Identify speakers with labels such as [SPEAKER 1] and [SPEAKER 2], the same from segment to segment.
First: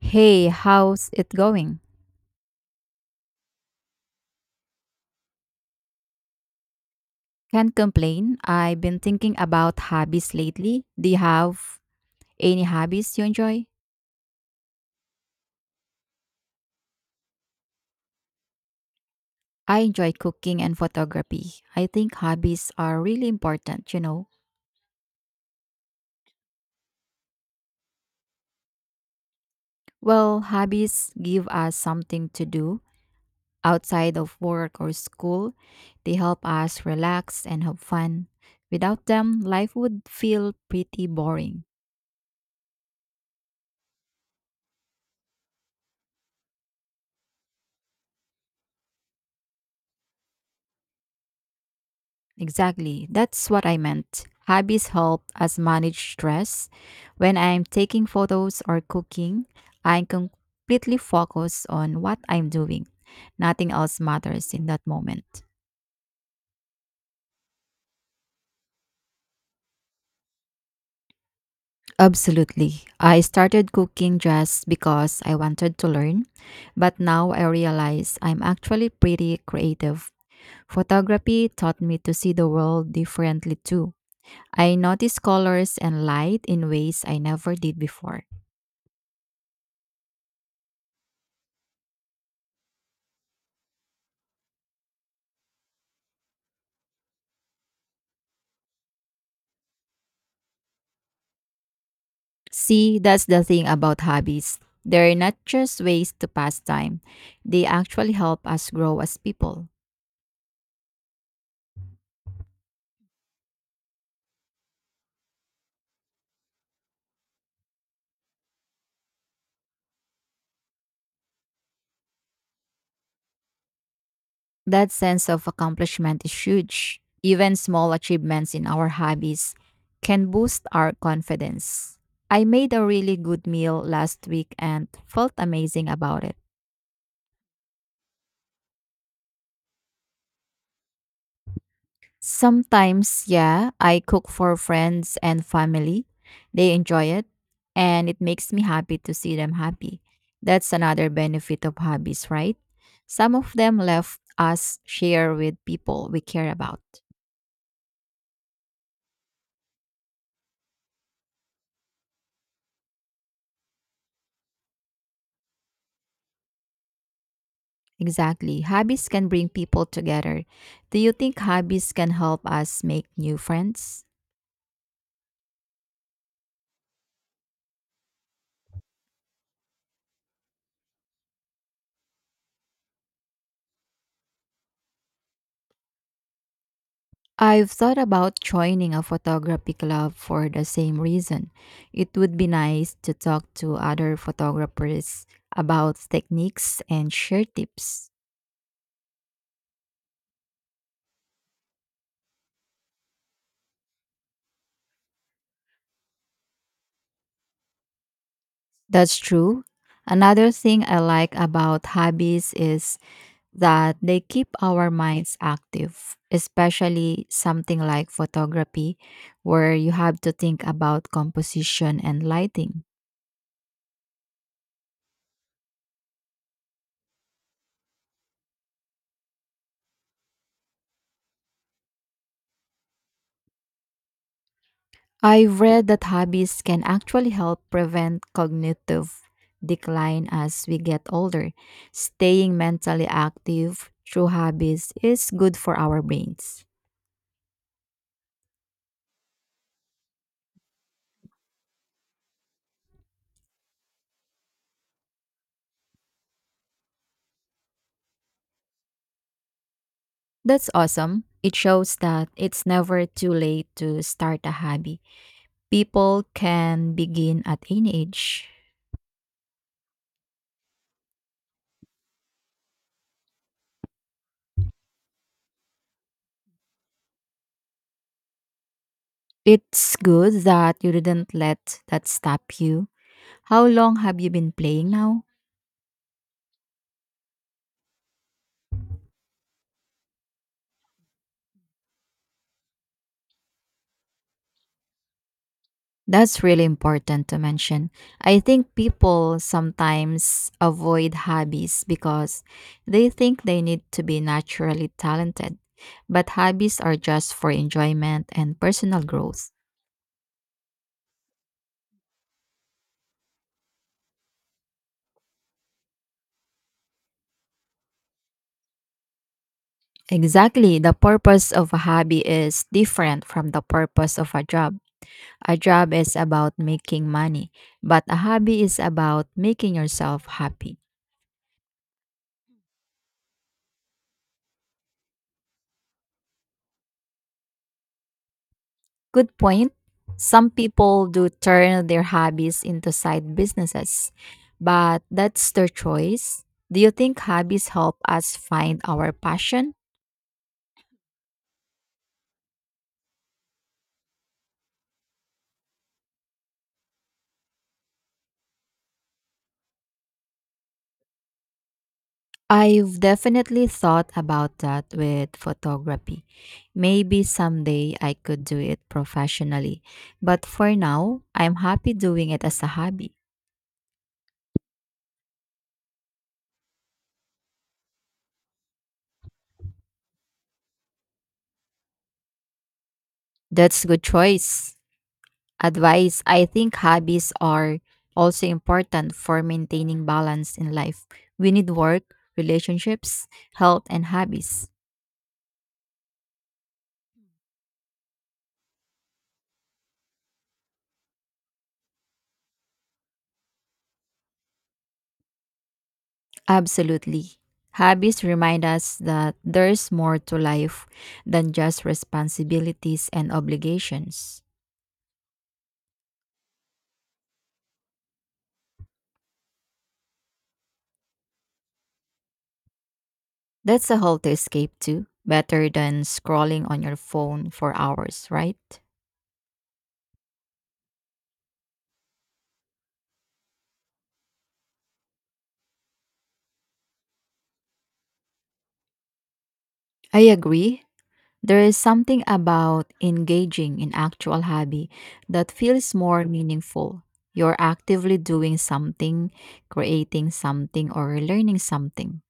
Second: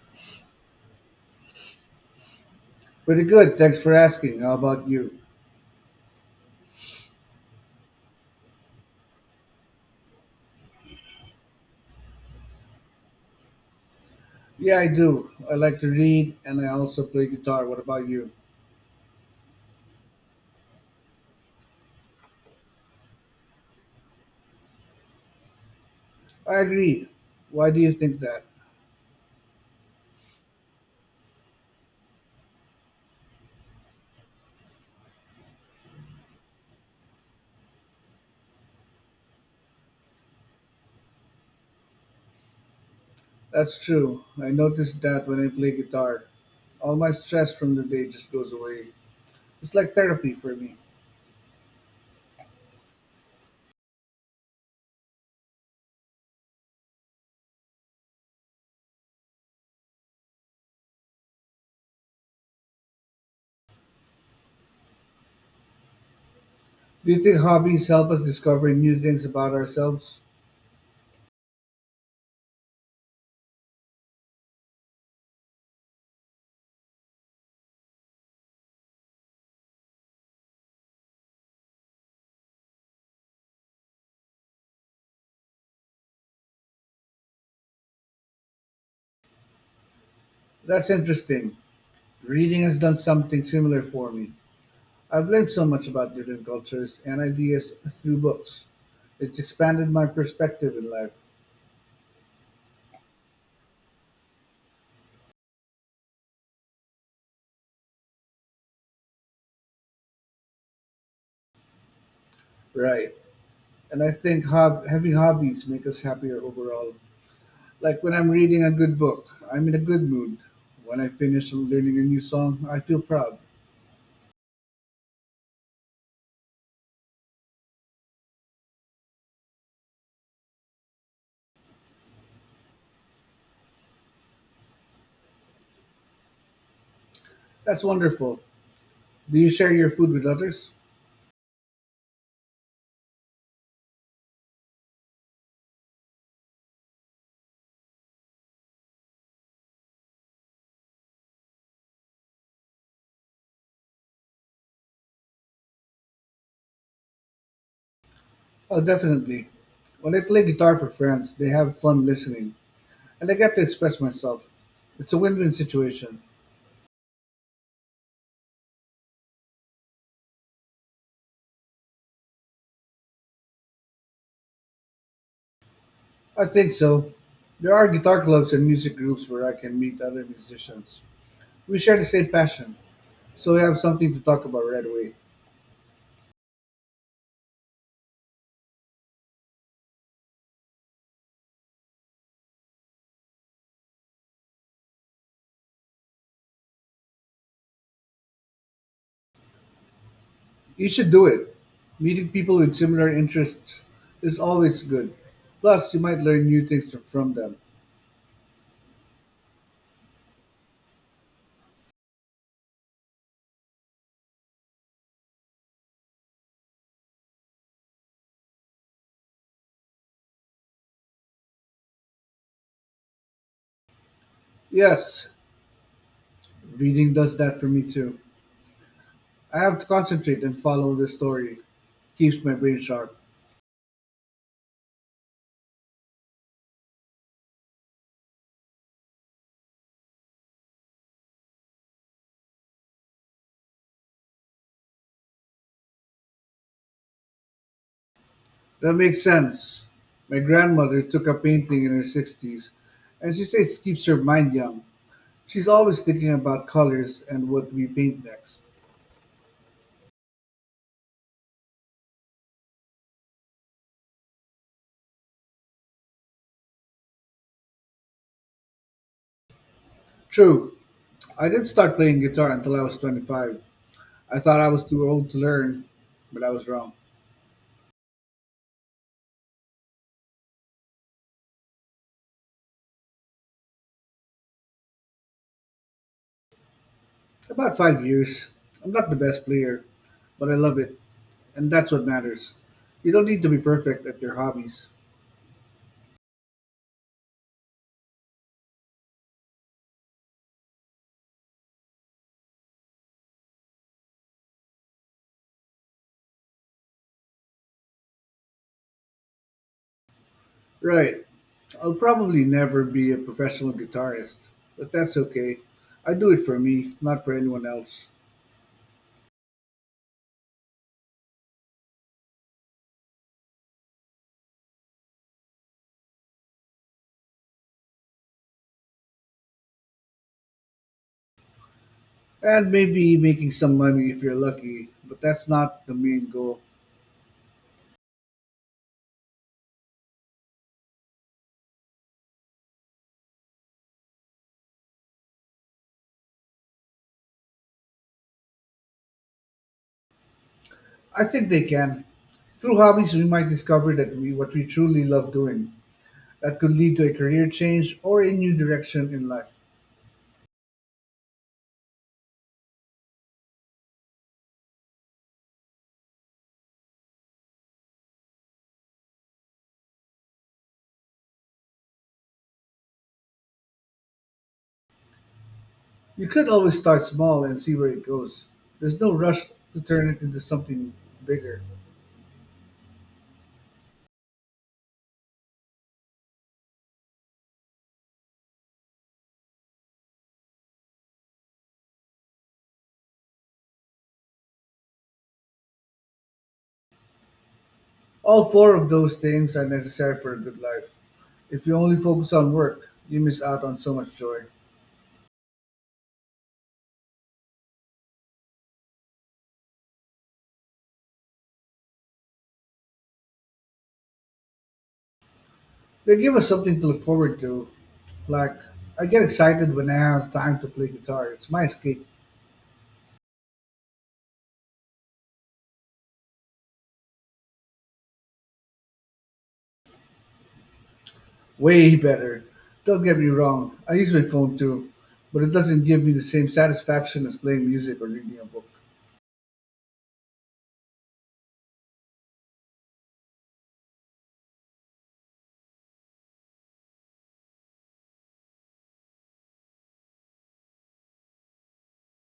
[SPEAKER 1] Hey, how's it going?
[SPEAKER 2] Pretty good, thanks for asking. How about you?
[SPEAKER 1] Can't complain. I've been thinking about hobbies lately. Do you have any hobbies you enjoy?
[SPEAKER 2] Yeah, I do. I like to read and I also play guitar. What about you?
[SPEAKER 1] I enjoy cooking and photography. I think hobbies are really important.
[SPEAKER 2] I agree. Why do you think that?
[SPEAKER 1] Well, hobbies give us something to do outside of work or school. They help us relax and have fun. Without them, life would feel pretty boring.
[SPEAKER 2] That's true. I noticed that when I play guitar, all my stress from the day just goes away. It's like therapy for me.
[SPEAKER 1] Exactly. That's what I meant. Hobbies help us manage stress. When I'm taking photos or cooking, I completely focus on what I'm doing. Nothing else matters in that moment.
[SPEAKER 2] Do you think hobbies help us discover new things about ourselves?
[SPEAKER 1] Absolutely. I started cooking just because I wanted to learn, but now I realize I'm actually pretty creative. Photography taught me to see the world differently too. I notice colors and light in ways I never did before.
[SPEAKER 2] That's interesting. Reading has done something similar for me. I've learned so much about different cultures and ideas through books. It's expanded my perspective in life.
[SPEAKER 1] See, that's the thing about hobbies. They're not just ways to pass time, they actually help us grow as people.
[SPEAKER 2] Right, and I think having hobbies make us happier overall. Like when I'm reading a good book, I'm in a good mood. When I finish learning a new song, I feel proud.
[SPEAKER 1] That sense of accomplishment is huge. Even small achievements in our hobbies can boost our confidence. I made a really good meal last week and felt amazing about it.
[SPEAKER 2] That's wonderful. Do you share your food with others?
[SPEAKER 1] Sometimes, yeah, I cook for friends and family. They enjoy it, and it makes me happy to see them happy. That's another benefit of hobbies, right? Some of them left us share with people we care about.
[SPEAKER 2] Oh, definitely. When I play guitar for friends, they have fun listening, and I get to express myself. It's a win win situation.
[SPEAKER 1] Exactly. Hobbies can bring people together. Do you think hobbies can help us make new friends?
[SPEAKER 2] I think so. There are guitar clubs and music groups where I can meet other musicians. We share the same passion, so we have something to talk about right away.
[SPEAKER 1] I've thought about joining a photography club for the same reason. It would be nice to talk to other photographers about techniques and share tips.
[SPEAKER 2] You should do it. Meeting people with similar interests is always good. Plus, you might learn new things from them.
[SPEAKER 1] That's true. Another thing I like about hobbies is that they keep our minds active, especially something like photography, where you have to think about composition and lighting.
[SPEAKER 2] Yes, reading does that for me too. I have to concentrate and follow the story. Keeps my brain sharp.
[SPEAKER 1] I've read that hobbies can actually help prevent cognitive decline as we get older. Staying mentally active through hobbies is good for our brains.
[SPEAKER 2] That makes sense. My grandmother took up painting in her 60s, and she says it keeps her mind young. She's always thinking about colors and what we paint next.
[SPEAKER 1] That's awesome. It shows that it's never too late to start a hobby. People can begin at any age.
[SPEAKER 2] True, I did start playing guitar until I was 25. I thought I was too old to learn, but I was wrong.
[SPEAKER 1] It's good that you didn't let that stop you. How long have you been playing now?
[SPEAKER 2] About 5 years. I'm not the best player, but I love it, and that's what matters. You don't need to be perfect at your hobbies.
[SPEAKER 1] That's really important to mention. I think people sometimes avoid hobbies because they think they need to be naturally talented, but hobbies are just for enjoyment and personal growth.
[SPEAKER 2] Right. I'll probably never be a professional guitarist, but that's okay. I do it for me, not for anyone else.
[SPEAKER 1] Exactly, the purpose of a hobby is different from the purpose of a job. A job is about making money, but a hobby is about making yourself happy.
[SPEAKER 2] And maybe making some money if you're lucky, but that's not the main goal.
[SPEAKER 1] Good point. Some people do turn their hobbies into side businesses, but that's their choice. Do you think hobbies help us find our passion?
[SPEAKER 2] I think they can. Through hobbies, we might discover that we what we truly love doing. That could lead to a career change or a new direction in life.
[SPEAKER 1] I've definitely thought about that with photography. Maybe someday I could do it professionally, but for now, I'm happy doing it as a hobby.
[SPEAKER 2] You could always start small and see where it goes. There's no rush to turn it into something bigger.
[SPEAKER 1] That's a good choice. Advice, I think hobbies are also important for maintaining balance in life. We need work, relationships, health, and hobbies.
[SPEAKER 2] All four of those things are necessary for a good life. If you only focus on work, you miss out on so much joy.
[SPEAKER 1] Absolutely. Hobbies remind us that there's more to life than just responsibilities and obligations.
[SPEAKER 2] They give us something to look forward to. Like, I get excited when I have time to play guitar. It's my escape.
[SPEAKER 1] That's a whole to escape to, better than scrolling on your phone for hours, right?
[SPEAKER 2] Way better. Don't get me wrong, I use my phone too, but it doesn't give me the same satisfaction as playing music or reading a book.
[SPEAKER 1] I agree. There is something about engaging in actual hobby that feels more meaningful. You're actively doing something, creating something, or learning something.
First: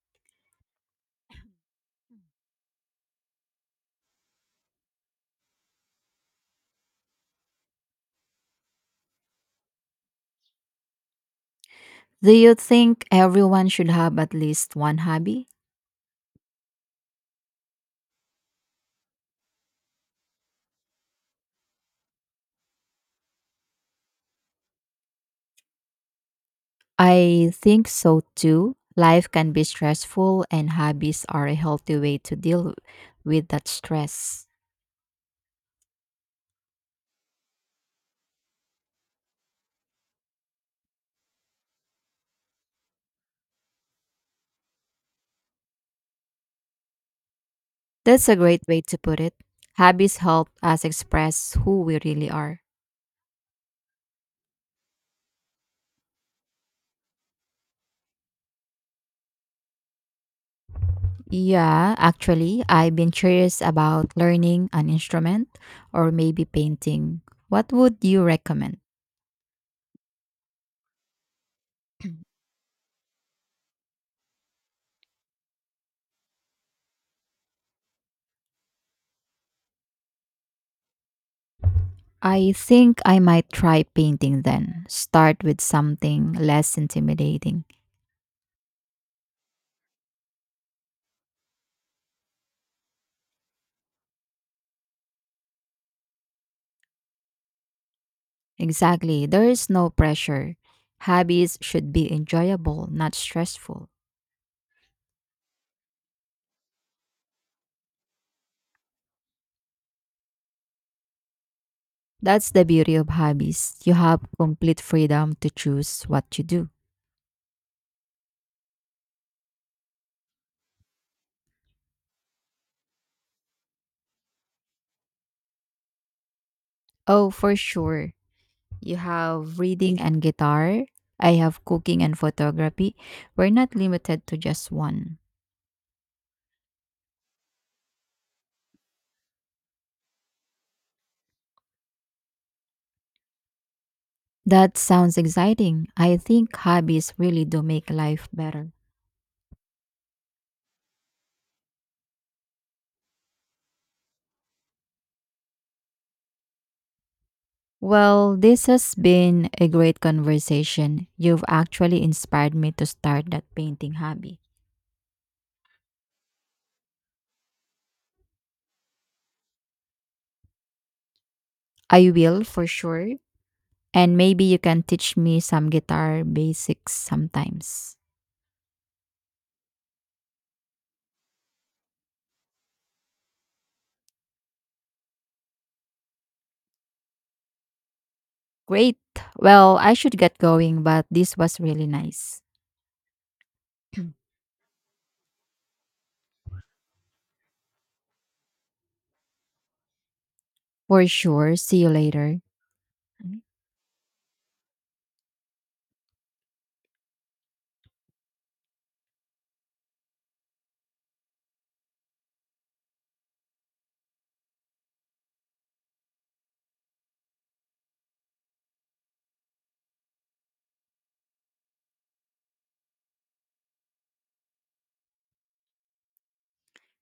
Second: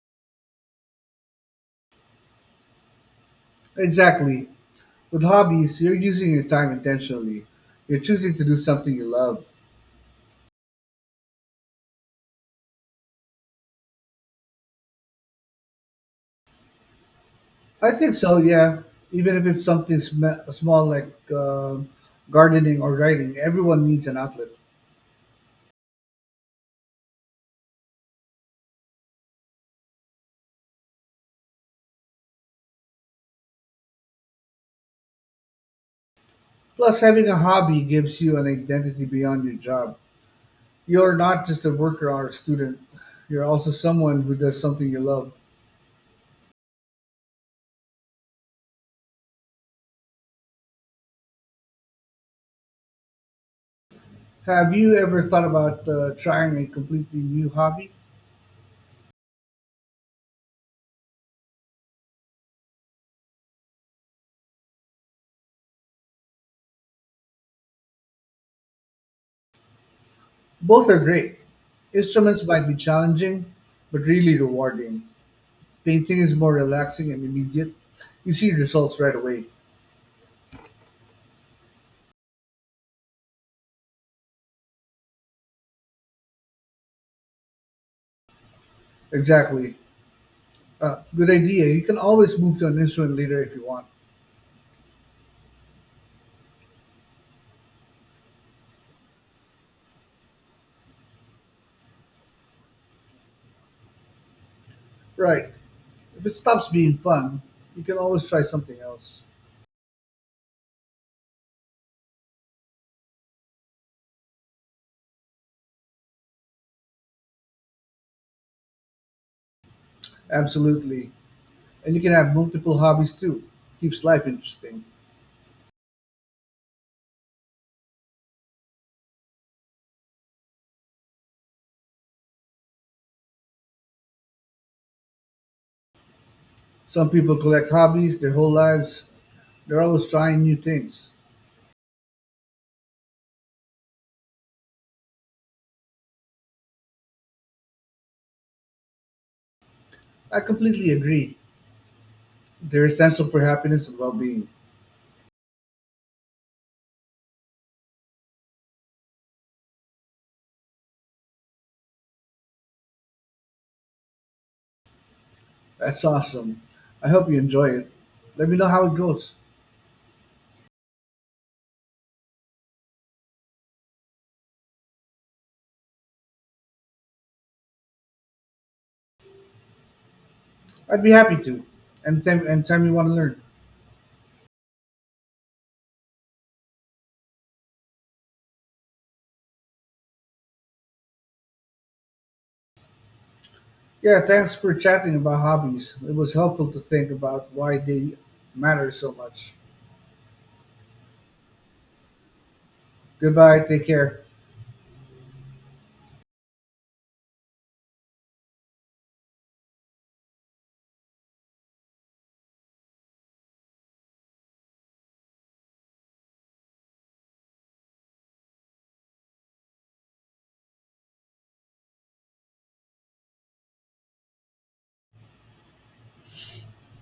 [SPEAKER 2] Exactly. With hobbies, you're using your time intentionally. You're choosing to do something you love.
[SPEAKER 1] Do you think everyone should have at least one hobby?
[SPEAKER 2] I think so, yeah. Even if it's something small like gardening or writing, everyone needs an outlet.
[SPEAKER 1] I think so too. Life can be stressful, and hobbies are a healthy way to deal with that stress.
[SPEAKER 2] Plus, having a hobby gives you an identity beyond your job. You're not just a worker or a student, you're also someone who does something you love.
[SPEAKER 1] That's a great way to put it. Hobbies help us express who we really are.
[SPEAKER 2] Have you ever thought about trying a completely new hobby?
[SPEAKER 1] Yeah, actually, I've been curious about learning an instrument or maybe painting. What would you recommend?
[SPEAKER 2] Both are great. Instruments might be challenging, but really rewarding. Painting is more relaxing and immediate. You see results right away.
[SPEAKER 1] I think I might try painting then. Start with something less intimidating.
[SPEAKER 2] Exactly. Good idea. You can always move to an instrument later if you want.
[SPEAKER 1] Exactly, there is no pressure. Hobbies should be enjoyable, not stressful.
[SPEAKER 2] Right. If it stops being fun, you can always try something else.
[SPEAKER 1] That's the beauty of hobbies. You have complete freedom to choose what you do.
[SPEAKER 2] Absolutely. And you can have multiple hobbies too. Keeps life interesting.
[SPEAKER 1] Oh, for sure. You have reading and guitar. I have cooking and photography. We're not limited to just one.
[SPEAKER 2] Some people collect hobbies their whole lives. They're always trying new things.
[SPEAKER 1] That sounds exciting. I think hobbies really do make life better.
[SPEAKER 2] I completely agree. They're essential for happiness and well being.
[SPEAKER 1] Well, this has been a great conversation. You've actually inspired me to start that painting hobby.
[SPEAKER 2] That's awesome. I hope you enjoy it. Let me know how it goes.
[SPEAKER 1] I will for sure. And maybe you can teach me some guitar basics sometimes.
[SPEAKER 2] I'd be happy to. Anytime, anytime you want to learn.
[SPEAKER 1] Great. Well, I should get going, but this was really nice.
[SPEAKER 2] Yeah, thanks for chatting about hobbies. It was helpful to think about why they matter so much.
[SPEAKER 1] For sure. See you later.
[SPEAKER 2] Goodbye, take care.